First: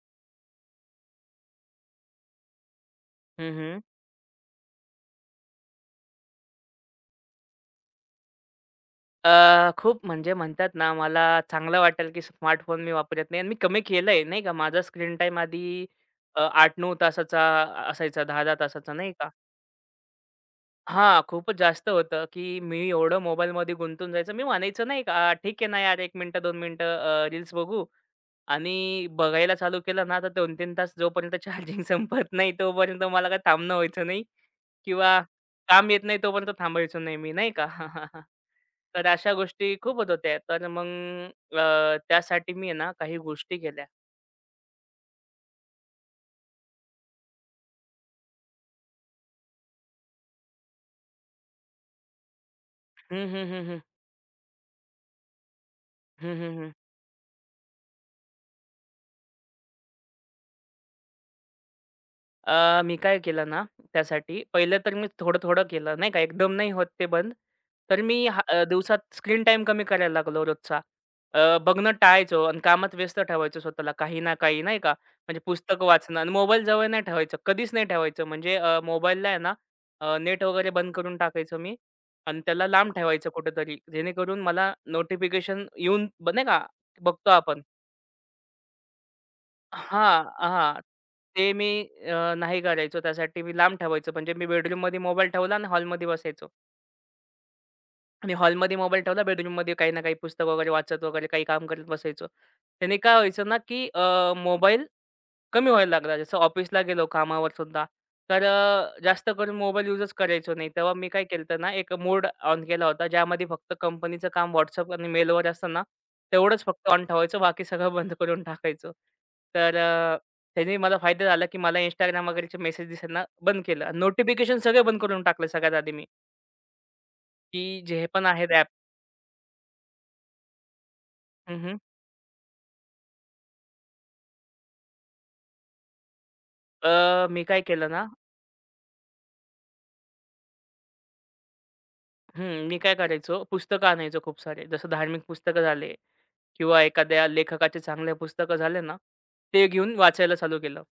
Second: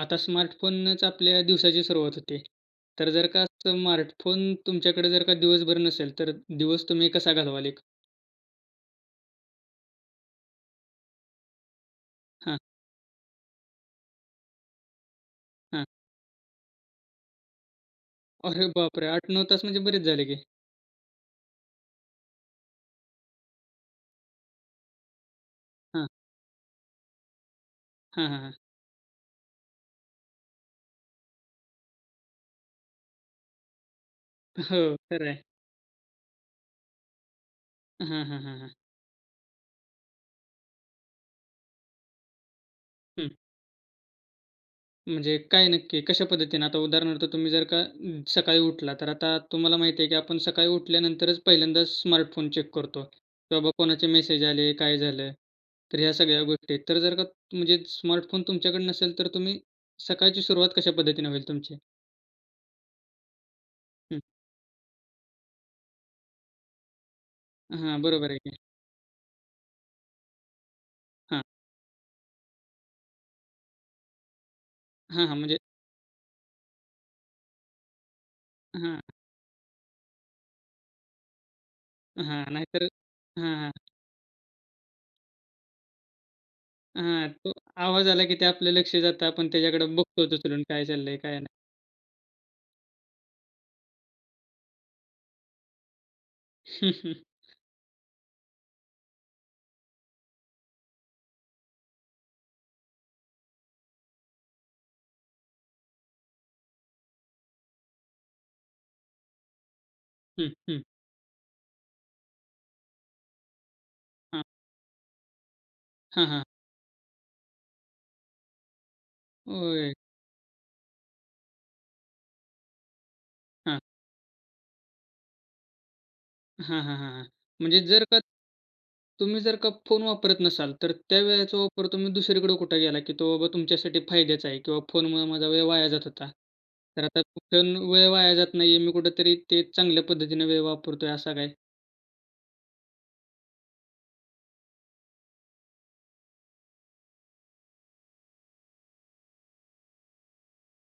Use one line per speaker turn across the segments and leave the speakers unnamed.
आता स्मार्टफोनच आपल्या दिवसाची सुरुवात होते. तर जर का
हं, हं.
स्मार्टफोन तुमच्याकडे जर का दिवसभर नसेल, तर दिवस तुम्ही कसा घालवाल एक?
अ, खूप म्हणजे म्हणतात ना, मला चांगलं वाटेल, की
हां,
स्मार्टफोन मी वापरत नाही आणि मी कमी केलंय नाही का. माझा स्क्रीन टाइम आधी
हां.
8-9 तासाचा असायचा, 10-10
अरे
तासाचा
बापरे!
नाही का.
8-9 तास म्हणजे बरेच झाले की.
हां, खूपच जास्त होतं, की मी एवढं मोबाईलमध्ये गुंतून जायचं. मी म्हणायचं नाही का, "आ, "ठीक आहे ना यार,
हां,
एक मिनिटं, 2 मिनिटं, रील्स बघू."
हां, हां, हां.
आणि बघायला चालू केलं ना, तर 2-3 तास जोपर्यंत चार्जिंग संपत नाही, तोपर्यंत मला काही थांबणं व्हायचं नाही
हो,
किंवा
खरं आहे.
काम येत नाही, तोपर्यंत थांबायचो नाही मी, नाही का?
हां, हां, हां, हां.
तर अशा गोष्टी खूप होत होत्या. तर मग, त्यासाठी मी आहे ना, काही
हं.
गोष्टी केल्या.
म्हणजे काय नक्की? कशा पद्धतीने? आता उदाहरणार्थ तुम्ही जर का सकाळी उठला, तर आता तुम्हाला माहिती आहे, की आपण सकाळी उठल्यानंतरच पहिल्यांदा स्मार्टफोन चेक करतो,
हं, हं,
की
हं,
बाबा
हं.
कोणाचे मेसेज आले, काय झालं? तर ह्या
हं,
सगळ्या
हं, हं.
गोष्टी. तर जर का म्हणजे स्मार्टफोन तुमच्याकडे नसेल, तर तुम्ही सकाळची सुरुवात कशा पद्धतीने होईल तुमची?
अ, मी काय केलं ना,
हं.
त्यासाठी पहिलं तर मी थोडं-थोडं केलं नाही का, एकदम नाही होत ते बंद. तर
हां,
मी
बरोबर आहे
हा
की.
अ, दिवसात स्क्रीन टाईम कमी करायला लागलो रोजचा.
हां.
बघणं टाळायचो आणि कामात व्यस्त ठेवायचो स्वतःला काही ना काही नाही का,
हां, हां.
म्हणजे
म्हणजे
पुस्तकं वाचणं आणि मोबाईल जवळ नाही ठेवायचं, कधीच नाही ठेवायचं. म्हणजे
हां,
मोबाईलला आहे ना, नेट वगैरे बंद करून टाकायचं मी आणि
हां.
त्याला
नाहीतर
लांब ठेवायचं
हां, हां.
कुठेतरी, जेणेकरून मला नोटिफिकेशन येऊन ब नाही का,
हां.
बघतो
तो
आपण.
आवाज आला, की ते आपलं लक्ष जातं. आपण त्याच्याकडे बघतो
हां,
उचलून
हां.
काय चाललंय, काय
ते मी, नाही करायचो. त्यासाठी मी लांब ठेवायचो. म्हणजे मी बेडरूममध्ये मोबाईल ठेवला आणि हॉलमध्ये बसायचो.
नाही.
आणि हॉलमध्ये मोबाईल ठेवला, बेडरूममध्ये काही ना काही पुस्तक वगैरे वाचत वगैरे काही काम करत बसायचो. त्याने काय व्हायचं ना, की मोबाईल कमी व्हायला लागला. जसं ऑफिसला गेलो कामावर सुद्धा, तर जास्त करून मोबाईल युजच
हं, हं.
करायचो नाही.
हं, हं.
तेव्हा मी काय केलं ना, एक मोड ऑन केला होता, ज्यामध्ये फक्त कंपनीचं
हां.
काम WhatsApp आणि मेलवर असतं ना,
हां, हां.
तेवढंच फक्त ऑन ठेवायचं, बाकी सगळं बंद करून टाकायचो. तर
होय.
अ, त्याने मला फायदा झाला, की मला Instagram वगैरेचे मेसेज दिसायला बंद केलं नोटिफिकेशन सगळे बंद करून टाकले सगळ्यात आधी मी,
हां, हां, हां, हां.
की
म्हणजे
जे
जर का
पण आहेत ॲप
तुम्ही जर का फोन वापरत नसाल, तर त्या वेळेचा वापर तुम्ही दुसरीकडे कुठे गेला, की तो बाबा तुमच्यासाठी फायद्याचा आहे किंवा फोनमुळे माझा वेळ वाया जात होता.
अ,
तर आता
मी काय
कुठून
केलं ना.
वेळ वाया जात नाही आहे, मी कुठेतरी ते चांगल्या पद्धतीने वेळ वापरतोय असा काय?
हं, मी काय करायचो, पुस्तकं आणायचो खूप सारे. जसं धार्मिक पुस्तकं झाले किंवा एखाद्या लेखकाचे चांगले पुस्तकं झाले ना, ते घेऊन वाचायला चालू केलं.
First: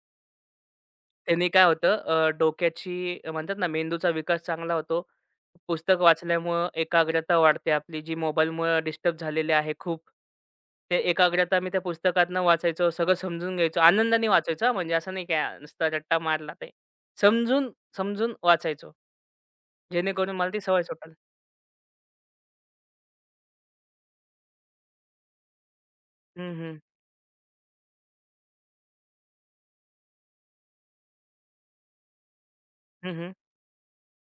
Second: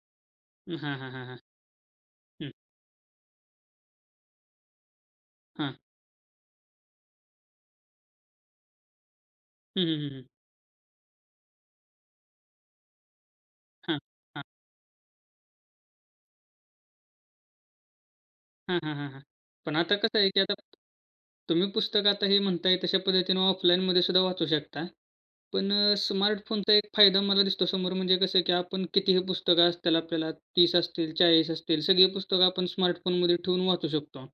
हां, हां, हां, हां.
त्यांनी काय होतं,
हं,
डोक्याची, म्हणतात ना मेंदूचा विकास चांगला होतो.
हां.
पुस्तक वाचल्यामुळं एकाग्रता वाढते आपली, जी मोबाईलमुळं डिस्टर्ब झालेली आहे
हं,
खूप.
हं, हं, हं.
ते एकाग्रता मी त्या पुस्तकातनं वाचायचो, सगळं समजून घ्यायचो. आनंदाने
हां.
वाचायचो हां, म्हणजे असं नाही काय नुसता रट्टा मारला ते. समजून, समजून
हां,
वाचायचो.
हां, हां, हां. पण आता कसं आहे,
जेणेकरून
की
मला
आता
ती सवय सुटेल.
तुम्ही पुस्तक आता हे म्हणताय तशा पद्धतीनं ऑफलाईनमध्ये सुद्धा वाचू शकता. पण
हं,
स्मार्टफोनचा
हं.
एक फायदा मला दिसतो समोर म्हणजे कसं, की आपण कितीही पुस्तकं असतील आपल्याला 30 असतील, 40 असतील, सगळी पुस्तकं आपण
हं, हं.
स्मार्टफोनमध्ये ठेवून वाचू शकतो.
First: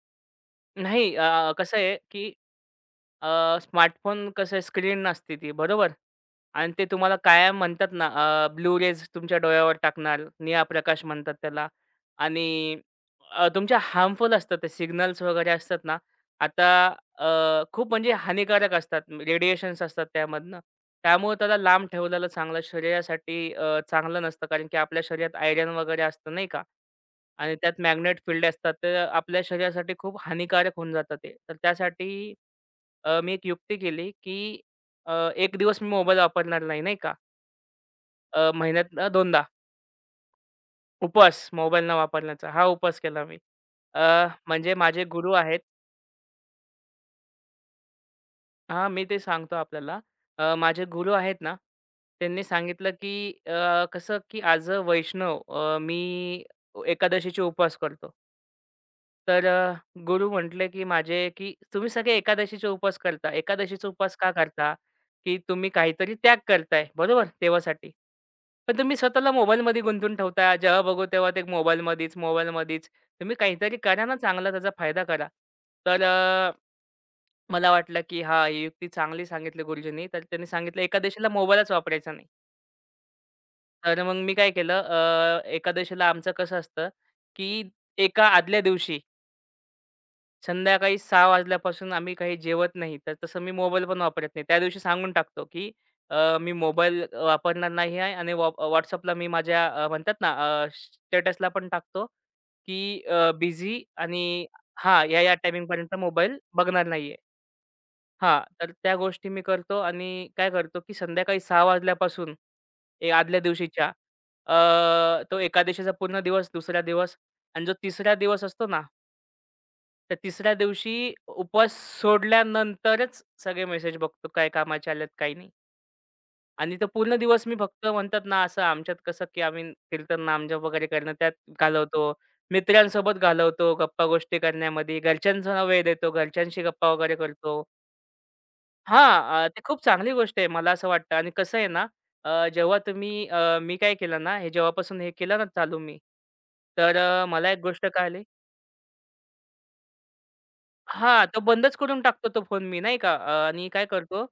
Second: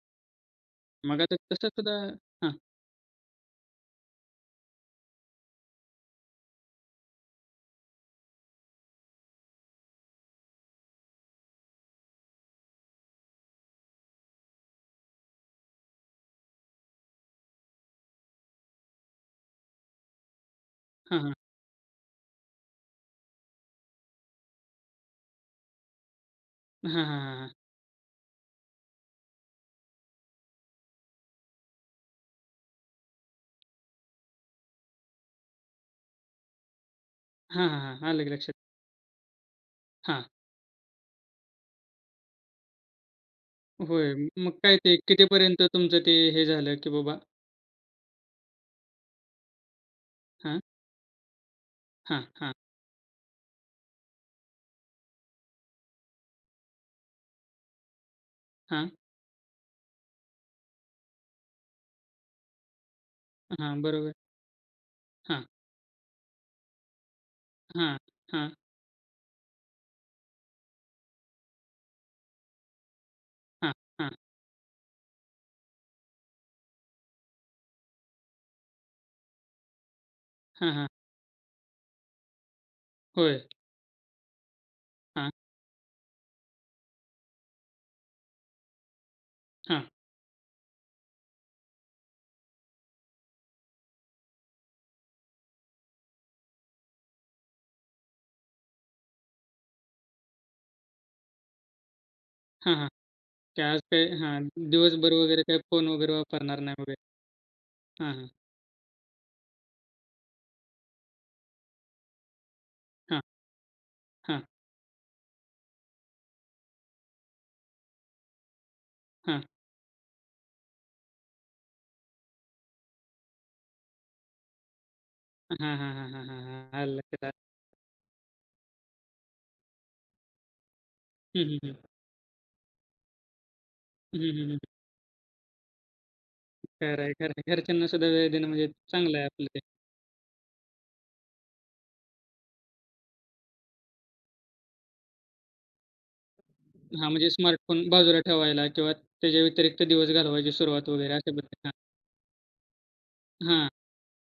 नाही
मग आता
अ,
तसं
कसं आहे,
सुद्धा
की, स्मार्टफोन कसं आहे स्क्रीन नसते ती बरोबर? आणि ते तुम्हाला कायम म्हणतात ना, ब्लू रेज तुमच्या डोळ्यावर टाकणार, निळा प्रकाश म्हणतात त्याला आणि तुमच्या हार्मफुल असतात ते सिग्नल्स वगैरे असतात ना. आता खूप म्हणजे हानिकारक असतात. रेडिएशन्स असतात त्यामधनं.
हां, हां.
त्यामुळे त्याला लांब ठेवलेलं चांगलं शरीरासाठी चांगलं नसतं कारण की आपल्या शरीरात आयर्न वगैरे असतं नाही का?
हां, हां, हां, हां.
आणि त्यात मॅग्नेट फील्ड असतात. तर आपल्या शरीरासाठी खूप हानिकारक होऊन जातं ते. तर त्यासाठी, मी एक युक्ती केली, की, 1 दिवस मी मोबाईल वापरणार नाही, नाही का.
हां, हां, हां. आलं की लक्षात.
महिन्यातनं 2दा
हां.
उपवास मोबाईल न वापरण्याचा हा उपवास केला मी.
होय.
अ,
मग
म्हणजे
काय ते
माझे गुरु आहेत
कितीपर्यंत तुमचं ते हे झालं, की बाबा
हां, मी ते सांगतो आपल्याला.
हां,
माझे गुरु आहेत ना,
हां,
त्यांनी
हां,
सांगितलं, की, कसं की ॲज अ वैष्णव, मी एकादशीचे उपवास करतो.
हां,
तर अ, गुरु म्हटले, की माझे की "तुम्ही सगळे एकादशीचे उपवास करता.
हां.
एकादशीचा
बरोबर.
उपवास का करता? की
हां,
तुम्ही काहीतरी त्याग करताय, बरोबर, देवासाठी.
हां, हां,
पण तुम्ही स्वतःला मोबाईलमध्ये गुंतून ठेवता. जेव्हा बघू तेव्हा ते मोबाईलमध्येच, मोबाईलमध्येच. तुम्ही
हां,
काहीतरी करा
हां,
ना चांगला, त्याचा फायदा करा." तर अ, मला वाटलं, की हां, ही युक्ती चांगली सांगितली गुरुजींनी. तर त्यांनी
हां,
सांगितलं,
हां.
"एकादशीला मोबाईलच वापरायचा नाही."
होय.
तर मग मी काय केलं,
हां,
अ, एकादशीला आमचं कसं असतं, की एका आदल्या दिवशी
हां.
संध्याकाळी 6:00 वाजल्यापासून आम्ही काही जेवत नाही. तर तसं मी मोबाईल पण वापरत नाही. त्या दिवशी सांगून टाकतो, की, मी मोबाईल वापरणार नाही आहे आणि वॉ मी माझ्या, म्हणतात ना स्टेटसला पण टाकतो,
हां, हां.
की
की
बिझी
आज ते हां,
आणि हां,
दिवसभर
या-या
वगैरे काही फोन
टायमिंगपर्यंत
वगैरे
मोबाईल
वापरणार नाही
बघणार
वगैरे.
नाहीये.
हां, हां.
हां, तर त्या गोष्टी मी करतो आणि काय करतो, की संध्याकाळी 6:00 वाजल्यापासून ए
हां,
आदल्या दिवशीच्या
हां.
अ, तो एकादशीचा पूर्ण दिवस, दुसरा दिवस आणि जो तिसरा दिवस असतो ना,
हां.
तर तिसऱ्या दिवशी उपवास सोडल्यानंतरच सगळे मेसेज बघतो काय कामाचे आलेत, काही नाही.
हां, हां, हां, हां, हां, हां.
आणि तो
आलं
पूर्ण
लक्षात.
दिवस
आलं.
मी फक्त म्हणतात ना असं आमच्यात कसं, की आम्ही कीर्तन, नामजप वगैरे करणं त्यात
हं, हं, हं.
घालवतो. मित्रांसोबत घालवतो,
हं,
गप्पा-गोष्टी
हं, हं.
करण्यामध्ये. घरच्यांना वेळ देतो, घरच्यांशी गप्पा
खरं आहे,
वगैरे
खरं आहे.
करतो.
घरच्यांना सुद्धा वेळ देणं म्हणजे चांगलं आहे
हां,
आपलं
अ, ते
ते.
खूप चांगली गोष्ट आहे मला असं वाटतं आणि कसं आहे ना, जेव्हा तुम्ही, मी काय केलं ना, हे जेव्हापासून हे केलं ना चालू मी,
हां, म्हणजे
मला एक गोष्ट
स्मार्टफोन बाजूला
कळाली.
ठेवायला किंवा त्याच्या व्यतिरिक्त दिवस घालवायची सुरुवात वगैरे
हां,
अशा
तो
पद्धती. हां,
बंदच करून टाकतो तो फोन मी नाही का. आणि
हां,
काय करतो,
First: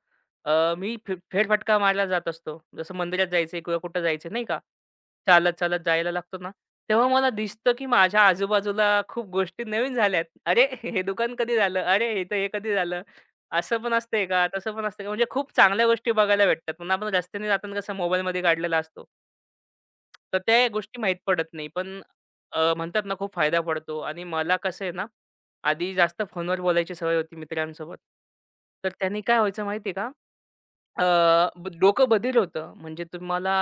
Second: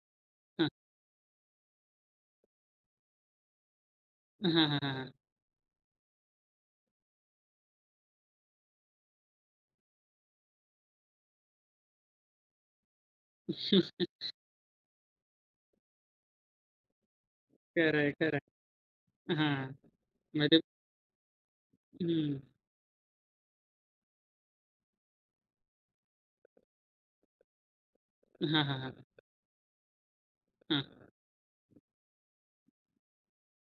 हां.
मी फेरफटका मारायला जात असतो. जसं मंदिरात जायचंय किंवा कुठं जायचं नाही
हां,
का.
हां, हां, हां.
चालत-चालत जायला लागतो ना, तेव्हा मला दिसतं की माझ्या आजूबाजूला खूप गोष्टी नवीन झाल्यात. अरे, हे दुकान कधी झालं? अरे, इथं हे कधी झालं? असं पण असतंय का? तसं पण असतंय का? म्हणजे खूप चांगल्या गोष्टी बघायला भेटतात. पण आपण रस्त्याने जाताना कसं
खरं आहे, खरं
मोबाईलमध्ये
आहे.
काढलेला असतो.
हां,
तर
म्हणजे
त्या गोष्टी माहीत पडत नाही. पण
हं.
अ, म्हणतात ना खूप फायदा पडतो आणि मला कसं आहे ना, आधी जास्त फोनवर बोलायची सवय होती मित्रांसोबत.
हां, हां,
तर
हां.
त्यांनी काय व्हायचं माहिती आहे का?
हां.
अ, ब डोकं बधीर होतं. म्हणजे तुम्हाला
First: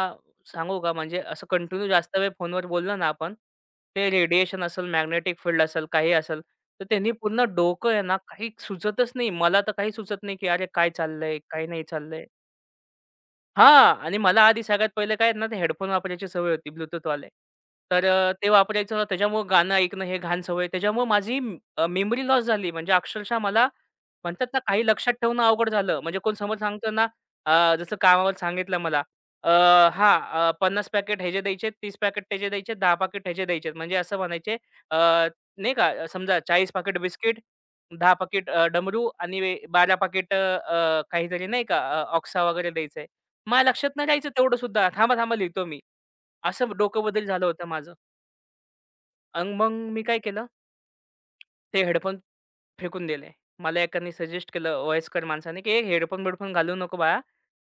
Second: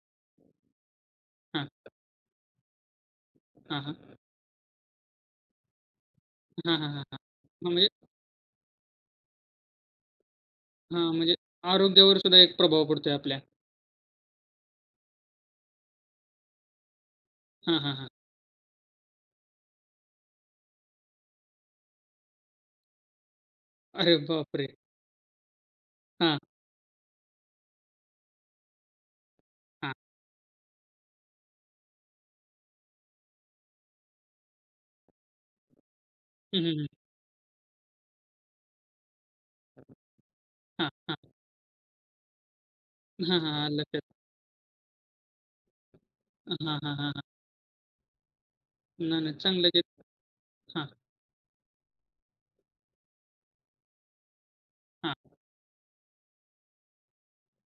सांगू का म्हणजे असं
हां,
कंटिन्यू जास्त वेळ फोनवर बोललो ना आपण,
हां, हां.
ते रेडिएशन असेल, मॅग्नेटिक फील्ड असेल, काही असेल,
हां, हां,
तर
हां, हां.
त्यांनी
हां,
पूर्ण
म्हणजे
डोकं आहे ना काही सुचतच नाही. मला तर काही सुचत नाही, की अरे काय
हां, म्हणजे
चाललंय? काय नाही
आरोग्यावर
चाललंय?
सुद्धा एक प्रभाव पडतोय आपल्या.
हां. आणि मला आधी सगळ्यात पहिले काय आहे ना, ते हेडफोन वापरायची सवय होती ब्लूटूथ वाले.
हां, हां, हां.
ते वापरायचं त्याच्यामुळं गाणं ऐकणं हे घाण सवय. त्याच्यामुळं माझी, मेमरी लॉस झाली. म्हणजे अक्षरशः मला
अरे
म्हणतात ना,
बापरे!
काही लक्षात ठेवणं अवघड झालं. म्हणजे कोण
हां,
समोर सांगतो ना, जसं कामावर सांगितलं मला, अ,
हां.
हां, 50 पॅकेट ह्याचे द्यायचे, 30 पॅकेट त्याचे द्यायचे, 10 पॅकेट ह्याचे द्यायचे. म्हणजे असं म्हणायचे अ, नाही का, अ, समजा
हं,
40
हं, हं.
पाकीट बिस्किट, 10 पाकीट डमरू आणि 12 पाकीट,
हां, हां.
काहीतरी नाही का, ऑक्सा वगैरे द्यायचे.
हां, हां,
माझ्या
आलं
लक्षात
लक्षात.
नाही राहायचं तेवढं सुद्धा. थांबा-थांबा लिहितो मी.
हां,
असं
हां, हां,
डोकं बदल
हां.
झालं होतं माझं.
नाही, नाही
अन्
चांगलं
मग
की
मी काय केलं,
हां,
ते हेडफोन फेकून दिले. मला एकाने सजेस्ट केलं
हां.
वयस्कर माणसाने, की "हे हेडफोन-बिडफोन घालू नको बाळा.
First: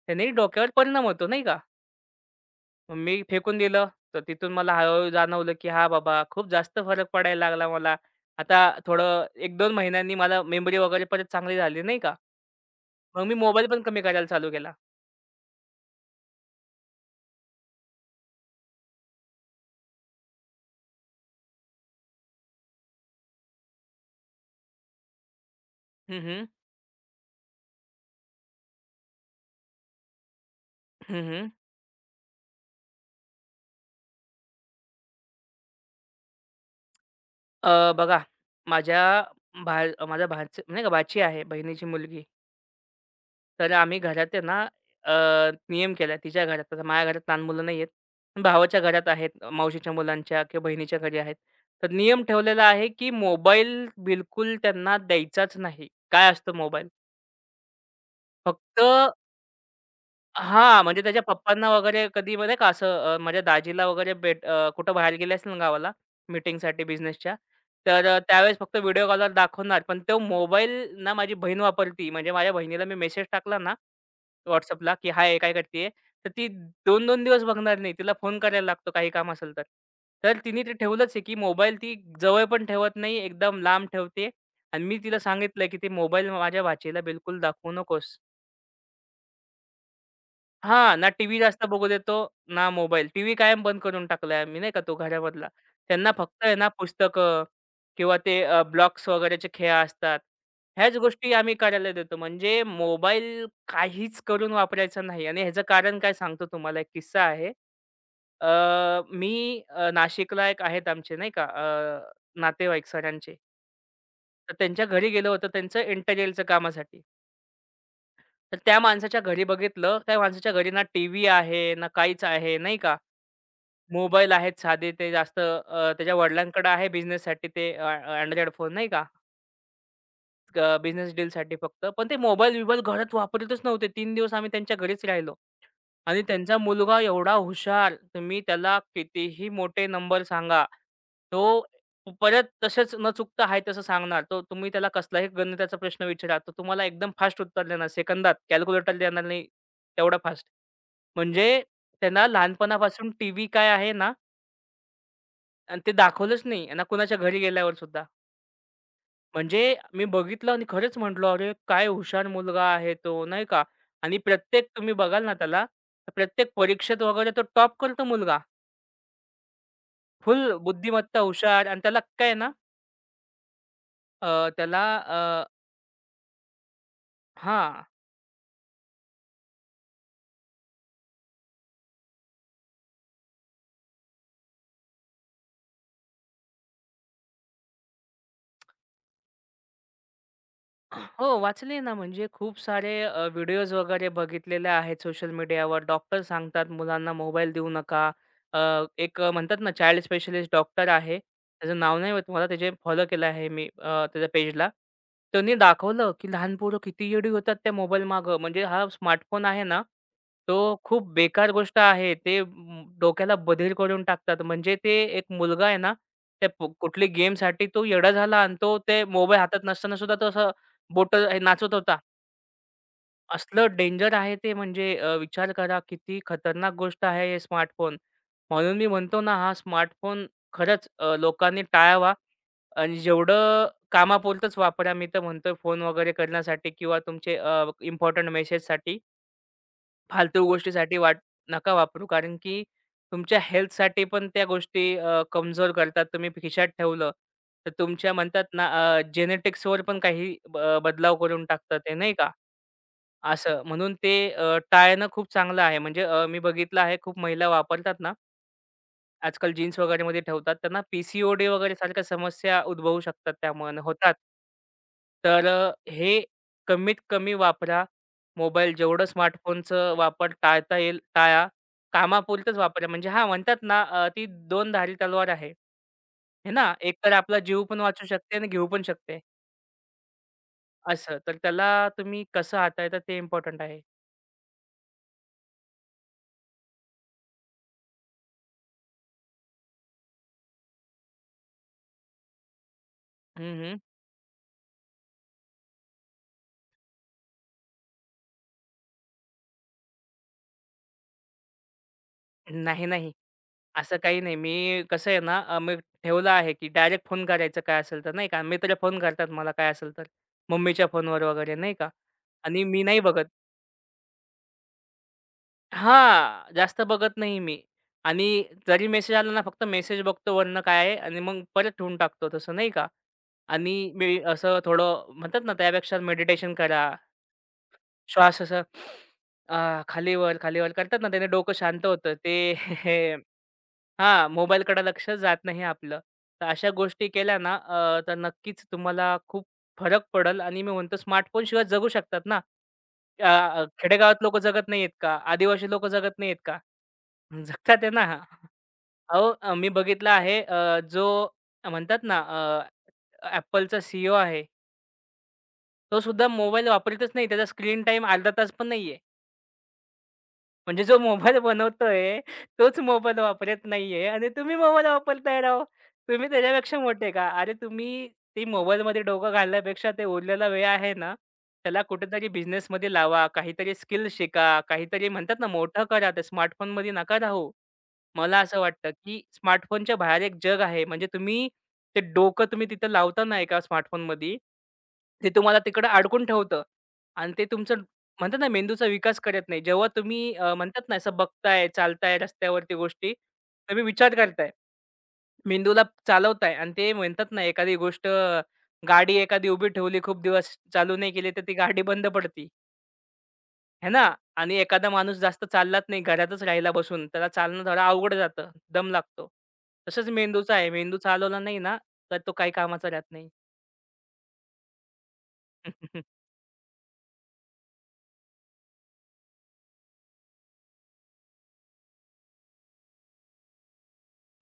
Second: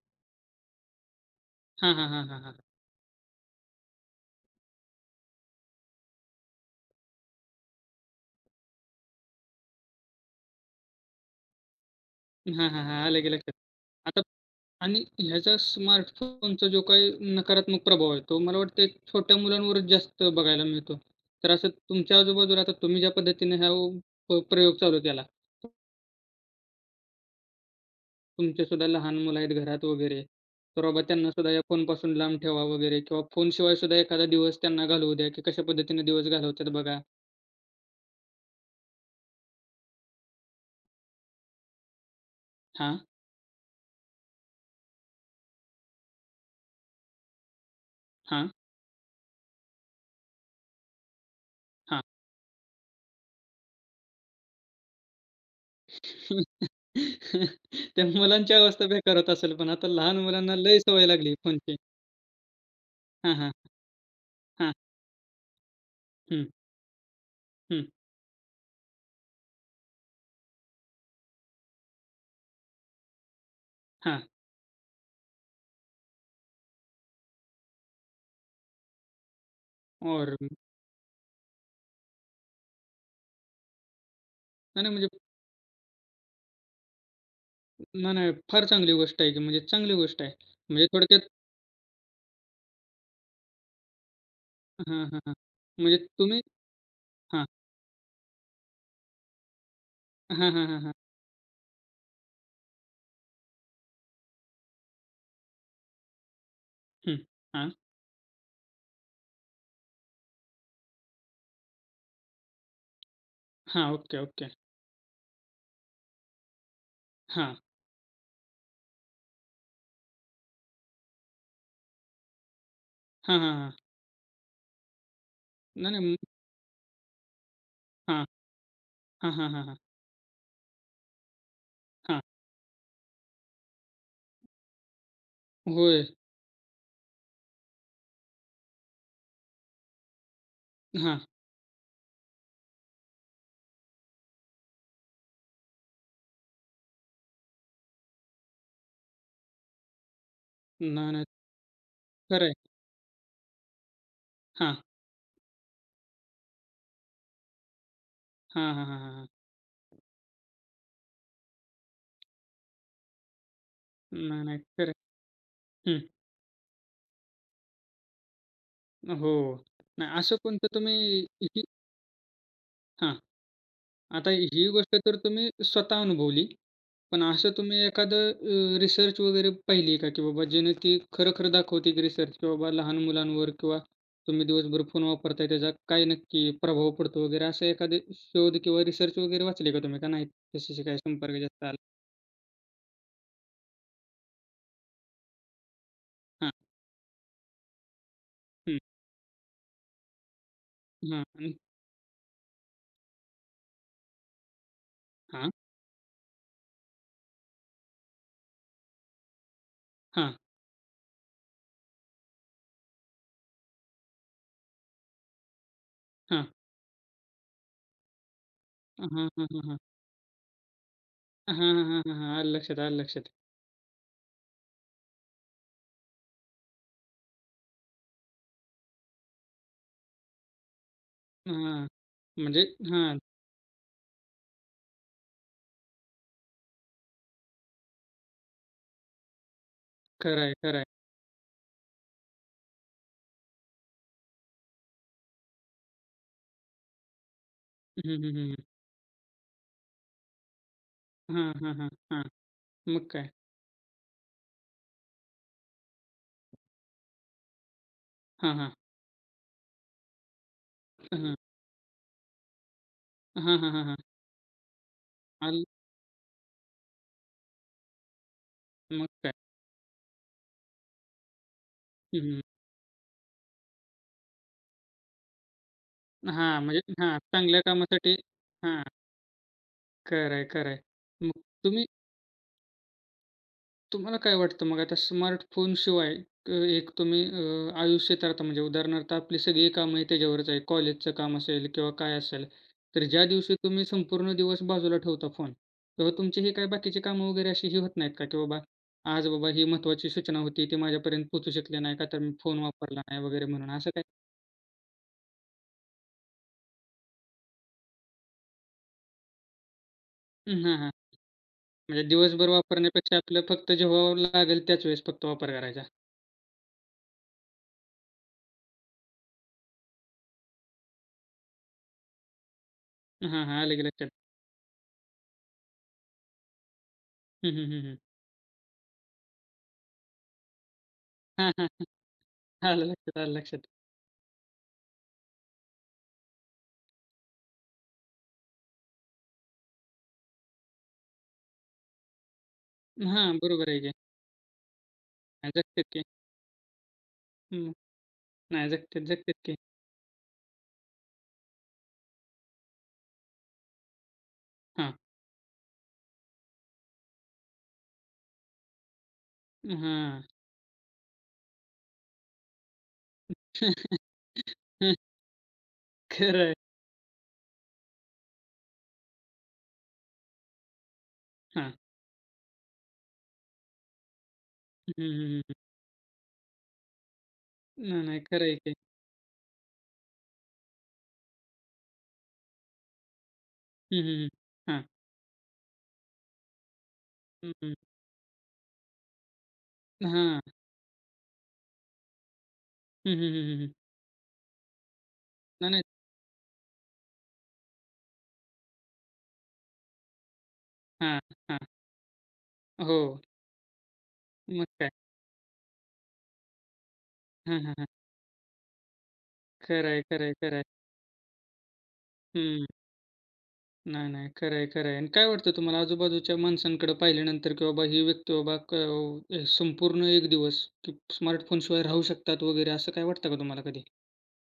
त्याने डोक्यावर परिणाम होतो." नाही का.
हां, हां, हां, हां, हां.
मग मी फेकून दिलं. तर तिथून मला हळू जाणवलं, की "हां बाबा, खूप जास्त फरक पडायला लागला मला." आता थोडं 1-2 महिन्यांनी मला मेमरी वगैरे परत चांगली झाली नाही का.
हां, हां, हां. आलं
मग
की
मी
लक्षात.
मोबाईल पण कमी
आता
करायला चालू केला.
आणि ह्याचा स्मार्टफोनचा जो काही नकारात्मक प्रभाव आहे, तो मला वाटतं छोट्या मुलांवरच जास्त बघायला मिळतो. तर असं तुमच्या आजूबाजूला आता तुम्ही ज्या पद्धतीने हा उ प प्रयोग चालू केला,
हं, हं.
तुमचेसुद्धा लहान मुलं आहेत घरात वगैरे, तर बाबा
हं, हं.
त्यांनासुद्धा या फोनपासून लांब ठेवा वगैरे किंवा फोनशिवाय सुद्धा एखादा दिवस त्यांना घालवू द्या, की कशा पद्धतीने दिवस घालवतात बघा.
बघा माझ्या माझ्या भाच नाही का भाची आहे बहिणीची मुलगी.
हां,
तर आम्ही घरात आहे ना अ, नियम केलाय तिच्या घरात. आता माझ्या घरात लहान मुलं नाही आहेत. पण
हां,
भावाच्या घरात आहेत, मावशीच्या मुलांच्या किंवा बहिणीच्या घरी आहेत. तर
हां.
नियम ठेवलेला आहे, की मोबाईल बिलकुल त्यांना द्यायचाच नाही. काय असतो मोबाईल?
त्या मुलांची
फक्त
अवस्था बेकार होत असेल, पण आता लहान मुलांना लय
हां, म्हणजे
सवय
त्याच्या
लागली
पप्पांना
फोनची.
वगैरे कधी माहिती का असं
हां,
माझ्या
हां,
दाजीला वगैरे
हां,
कुठं बाहेर गेले असेल ना गावाला
हं,
मीटिंगसाठी बिझनेसच्या,
हं,
तर त्यावेळेस फक्त व्हिडिओ कॉलवर दाखवणार. पण तो मोबाईल ना माझी बहीण वापरती. म्हणजे माझ्या बहिणीला मी मेसेज टाकला ना
हां.
WhatsAppला, की "हाय, काय करतीये?" तर ती 2-2 दिवस बघणार नाही. तिला फोन करायला लागतो काही काम असेल तर.
और
तर तिने ते ठेवलंच आहे, की मोबाईल ती जवळ पण ठेवत नाही, एकदम लांब ठेवते. आणि
नाही, नाही,
मी
म्हणजे
तिला सांगितलंय, की "ते मोबाईल माझ्या भाचीला बिलकुल दाखवू
नाही,
नकोस."
नाही, फार चांगली गोष्ट आहे की म्हणजे चांगली गोष्ट आहे. म्हणजे
हां, ना
थोडक्यात
टीव्ही जास्त बघू देतो, ना मोबाईल. टीव्ही कायम बंद करून टाकलाय मी नाही का
हां,
तो
हां, हां.
घरामधला.
म्हणजे
त्यांना
तुम्ही
फक्त आहे ना पुस्तकं
हां,
किंवा ते, ब्लॉक्स वगैरेचे खेळ असतात.
हां, हां, हां,
ह्याच
हां.
गोष्टी आम्ही करायला देतो. म्हणजे मोबाईल काहीच करून वापरायचा नाही आणि ह्याचं कारण काय सांगतो तुम्हाला एक
हं,
किस्सा आहे.
हां,
अ, मी नाशिकला एक आहेत आमचे नाही का नातेवाईक सरांचे.
हां. Okay, okay.
तर त्यांच्या घरी गेलो होतो त्यांचं इंटेरिअरच्या कामासाठी.
हां.
तर त्या माणसाच्या घरी बघितलं, त्या माणसाच्या घरी ना टीव्ही आहे, ना काहीच आहे नाही का.
हां, हां, हां.
मोबाईल आहेत साधे ते जास्त,
नाही,
त्याच्या
नाही.
वडिलांकडे आहे बिझनेससाठी
हां.
फोन नाही का?
हां, हां, हां, हां.
बिझनेस डीलसाठी फक्त. पण ते
हां.
मोबाईल-बिबाईल घरात वापरतच नव्हते. तीन दिवस आम्ही त्यांच्या घरीच राहिलो
होय.
आणि त्यांचा मुलगा एवढा हुशार, तुम्ही त्याला कितीही मोठे नंबर सांगा,
हां.
तो परत तसेच न चुकता आहे तसं सांगणार. तो तुम्ही त्याला कसलाही गणिताचा प्रश्न विचारा, तो तुम्हाला एकदम फास्ट उत्तर देणार. सेकंदात कॅल्क्युलेटर देणार नाही, तेवढा फास्ट.
नाही, नाही.
म्हणजे त्यांना
खरं आहे.
लहानपणापासून टीव्ही काय आहे ना
हां.
आणि ते दाखवलंच नाही ना कुणाच्या घरी गेल्यावर सुद्धा.
हां, हां, हां, हां, हां.
म्हणजे मी बघितलं आणि खरंच म्हटलं, "अरे, काय हुशार मुलगा आहे तो," नाही का? आणि
नाही, नाही.
प्रत्येक
खरं
तुम्ही बघाल ना त्याला,
आहे. हं.
तर प्रत्येक परीक्षेत वगैरे तो टॉप करतो मुलगा.
हो. नाही असं
फुल
कोणतं
बुद्धिमत्ता
तुम्ही ही
हुशार आणि त्याला काय आहे ना
हां. आता
अ,
ही
त्याला
गोष्ट तर
अ,
तुम्ही स्वतः अनुभवली. पण असं तुम्ही
हां.
एखादं रिसर्च वगैरे पाहिली का, की बाबा ज्याने ती खरं-खरं दाखवते की रिसर्च की बाबा लहान मुलांवर किंवा तुम्ही दिवसभर फोन वापरताय त्याचा काय नक्की प्रभाव पडतो वगैरे असं एखादे शोध किंवा रिसर्च वगैरे वाचले का तुम्ही? का नाही त्याच्याशी काही
हो,
संपर्क जास्त
वाचले
आला?
ना, म्हणजे खूप सारे व्हिडिओज वगैरे बघितलेले आहेत सोशल मीडियावर. डॉक्टर
हां.
सांगतात मुलांना मोबाईल देऊ नका. अ, एक, म्हणतात ना चाइल्ड स्पेशलिस्ट डॉक्टर आहे.
हां आणि
त्याचं नाव नाही माहीत मला, त्याचे फॉलो केलं आहे मी, त्याच्या पेजला.
हां,
त्यांनी दाखवलं, की लहान पोरं किती येडी होतात त्या मोबाईल मागं. म्हणजे हा स्मार्टफोन आहे ना,
हां,
तो खूप बेकार गोष्ट आहे. ते डोक्याला बधीर करून टाकतात. म्हणजे ते एक मुलगा आहे ना,
हां.
त्या कुठली गेमसाठी तो येडा झाला आणि तो ते
हां, हां,
मोबाईल
हां,
हातात
हां.
नसताना सुद्धा तो बोटं
हां,
नाचत
हां,
होता.
हां, हां, हां. आलं लक्षात, आलं लक्षात.
असलं डेंजर आहे ते म्हणजे विचार करा किती खतरनाक गोष्ट आहे हे स्मार्टफोन. म्हणून मी म्हणतो ना हा स्मार्टफोन खरंच लोकांनी
हां,
टाळावा
म्हणजे
आणि
हां,
जेवढं कामापुरतंच वापरा. मी तर म्हणतोय फोन वगैरे करण्यासाठी किंवा तुमचे इम्पोर्टंट मेसेजसाठी,
खरं
फालतू
आहे, खरं आहे.
गोष्टीसाठी वाट नका वापरू. कारण की तुमच्या हेल्थसाठी पण त्या गोष्टी कमजोर करतात. तुम्ही खिशात ठेवलं तर तुमच्या
हं, हं,
म्हणतात
हं, हं.
ना जेनेटिक्सवर पण काही बदलाव करून
हां, हां,
टाकतात
हां,
ते नाही
हां.
का?
मग काय?
असं म्हणून ते टाळणं खूप चांगलं आहे. म्हणजे मी बघितलं आहे खूप महिला वापरतात ना,
हां, हां,
आजकाल जीन्स वगैरेमध्ये ठेवतात. त्यांना
हां.
PCOD वगैरे सारख्या समस्या उद्भवू शकतात
हां, हां,
त्यामुळे
हां, हां.
होतात. तर
आलं
हे कमीत कमी वापरा. मोबाईल जेवढं
मग काय?
स्मार्टफोनचं वापर टाळता येईल टाळा.
हं, हं.
कामापुरतंच वापरा. म्हणजे हां, म्हणतात ना ती दोन धारी तलवार आहे. हे
हां,
ना,
म्हणजे
एक तर
हां,
आपला
चांगल्या
जीव पण वाचू
कामासाठी
शकते आणि घेऊ पण
हां,
शकते
खरं आहे, खरं आहे.
असं. तर
मग
त्याला
तुम्ही
तुम्ही कसं हाताळता ते इम्पोर्टंट आहे.
तुम्हाला काय वाटतं मग आता स्मार्टफोनशिवाय एक तुम्ही आयुष्य तरता म्हणजे उदाहरणार्थ आपली सगळी कामं त्याच्यावरच आहे. कॉलेजचं काम असेल किंवा काय असेल, तर ज्या दिवशी
हं, हं.
तुम्ही संपूर्ण दिवस बाजूला ठेवता फोन तेव्हा तुमची ही काही बाकीची कामं वगैरे अशी ही होत नाहीत का, की बाबा आज बाबा ही महत्त्वाची सूचना होती ती माझ्यापर्यंत पोहोचू शकली नाही का, तर मी फोन
नाही,
वापरला
नाही.
नाही वगैरे म्हणून असं
असं
काय?
काही नाही. मी कसं आहे ना, मी ठेवलं आहे, की डायरेक्ट फोन करायचं काय असेल तर, नाही का. मित्र फोन करतात मला काय असेल तर,
हां, हां.
मम्मीच्या फोनवर वगैरे, नाही का.
म्हणजे दिवसभर
आणि मी नाही
वापरण्यापेक्षा
बघत.
आपलं फक्त जेव्हा लागेल त्याच वेळेस फक्त वापर करायचा.
हां, जास्त बघत नाही मी. आणि जरी मेसेज आला ना, फक्त मेसेज बघतो वरनं काय आहे आणि मग परत ठेवून टाकतो तसं, नाही का.
हां, हां. आलं की
आणि
लक्षात.
मी असं थोडं म्हणतात ना, त्यापेक्षा मेडिटेशन करा
हं, हं, हं, हं.
श्वास असं खालीवर, खालीवर करतात ना, त्याने
हां,
डोकं
हां,
शांत
हां.
होतं. ते
आलं लक्षात, आलं लक्षात.
हां, मोबाईलकडे लक्ष जात नाही आपलं. तर अशा गोष्टी केल्या ना, तर नक्कीच तुम्हाला खूप फरक पडल आणि मी म्हणतो स्मार्टफोनशिवाय जगू शकतात ना.
हां, बरोबर आहे की.
खेडेगावात लोकं जगत नाहीयेत का?
हां,
आदिवासी
जगतात
लोकं
की.
जगत नाहीयेत का?
हं.
जगतात आहे ना.
नाही जगतात,
अहो,
जगतात की.
मी बघितलं आहे जो म्हणतात ना, Appleचा आहे.
हां.
तो सुद्धा मोबाईल वापरतच नाही. त्याचा स्क्रीन टाईम अर्धा तास पण नाहीये.
हां.
म्हणजे जो मोबाईल बनवतोय, तोच मोबाईल वापरत नाहीये आणि तुम्ही मोबाईल
हं,
वापरताय राव. तुम्ही
खरं आहे.
त्याच्यापेक्षा मोठे का? अरे तुम्ही ते मोबाईलमध्ये डोकं घालण्यापेक्षा ते उरलेला वेळ आहे ना,
हां.
त्याला कुठेतरी बिझनेसमध्ये लावा, काहीतरी स्किल शिका,
हं,
काहीतरी म्हणतात
हं,
ना,
हं.
मोठं करा. ते स्मार्टफोनमध्ये नका राहू.
नाही, नाही
मला
खरं आहे
असं
की.
वाटतं, की स्मार्टफोनच्या बाहेर एक जग आहे. म्हणजे तुम्ही ते डोकं तुम्ही तिथं लावता ना एका
हं, हं,
स्मार्टफोनमध्ये,
हं. हां.
ते तुम्हाला तिकडं अडकून ठेवतं आणि ते
हं, हं.
तुमचं म्हणतात ना मेंदूचा विकास करत नाही. जेव्हा तुम्ही
हां.
म्हणतात ना असं बघताय, चालताय रस्त्यावरती
हं,
गोष्टी,
हं, हं, हं.
तुम्ही विचार करताय.
नाही, नाही.
मेंदूला चालवताय आणि ते म्हणतात ना एखादी गोष्ट गाडी एखादी उभी ठेवली खूप दिवस चालू नाही
हां,
केली, तर ती
हां.
गाडी बंद पडते.
हो.
आहे ना? आणि
मग
एखादा
काय.
माणूस जास्त चाललाच नाही, घरातच राहिला बसून, त्याला
हां,
चालणं
हां, हां.
जरा अवघड जातं, दम लागतो.
खरं आहे,
तसंच
खरं आहे,
मेंदूचा
खरं आहे.
आहे. मेंदू चालवला नाही ना, तर तो काही
हं.
कामाचा राहत नाही.
नाही, नाही. खरं आहे, खरं आहे. आणि काय वाटतं तुम्हाला आजूबाजूच्या माणसांकडे पाहिल्यानंतर की बाबा ही व्यक्ती संपूर्ण एक दिवस की स्मार्टफोनशिवाय राहू शकतात वगैरे असं काय वाटतं का तुम्हाला कधी?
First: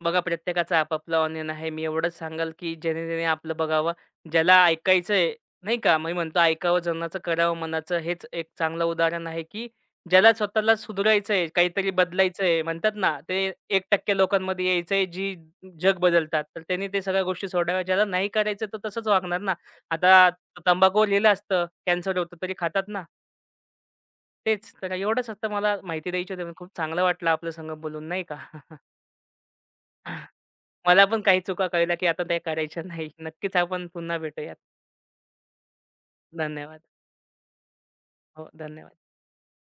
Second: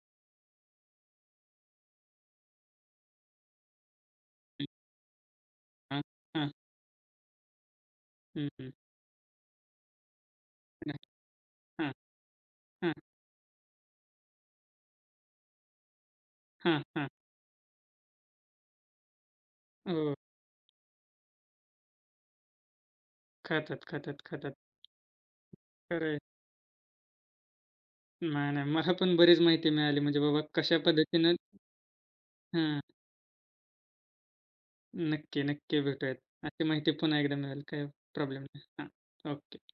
बघा प्रत्येकाचं आपापलं ऑनियन आहे. मी एवढंच सांगाल, की जेणे-जेणे आपलं बघावं. ज्याला
हं.
ऐकायचंय, नाही का?
हां.
मी म्हणतो
हां.
ऐकावं जनाचं करावं मनाचं हेच एक
हं, हं.
चांगलं उदाहरण आहे, की ज्याला स्वतःला
नाही.
सुधारायचंय, काहीतरी
हां,
बदलायचंय म्हणतात
हां,
ना, ते 1% लोकांमध्ये यायचंय जी जग बदलतात. तर
हां,
त्यांनी ते
हां.
सगळ्या गोष्टी सोडाव्या. ज्याला नाही करायचं तर तसंच वागणार ना.
हो.
आता तंबाखूवर लिहिलं असतं, कॅन्सर होतं तरी खातात ना.
खातात, खातात, खातात.
तेच. तर एवढंच फक्त मला
खरं
माहिती
आहे.
द्यायची होती. खूप चांगलं वाटलं आपल्या संग बोलून नाही का?
नाही, नाही. मला पण बरीच माहिती मिळाली म्हणजे बाबा कशा
मला पण
पद्धतीनं
काही चुका कळल्या, की आता त्या
हां.
करायच्या नाही. नक्कीच आपण पुन्हा भेटूयात.
नक्की, नक्की भेटूयात. अशी
धन्यवाद.
माहिती पुन्हा एकदा मिळेल. काही प्रॉब्लेम
हो,
नाही.
धन्यवाद.
हां. ओके.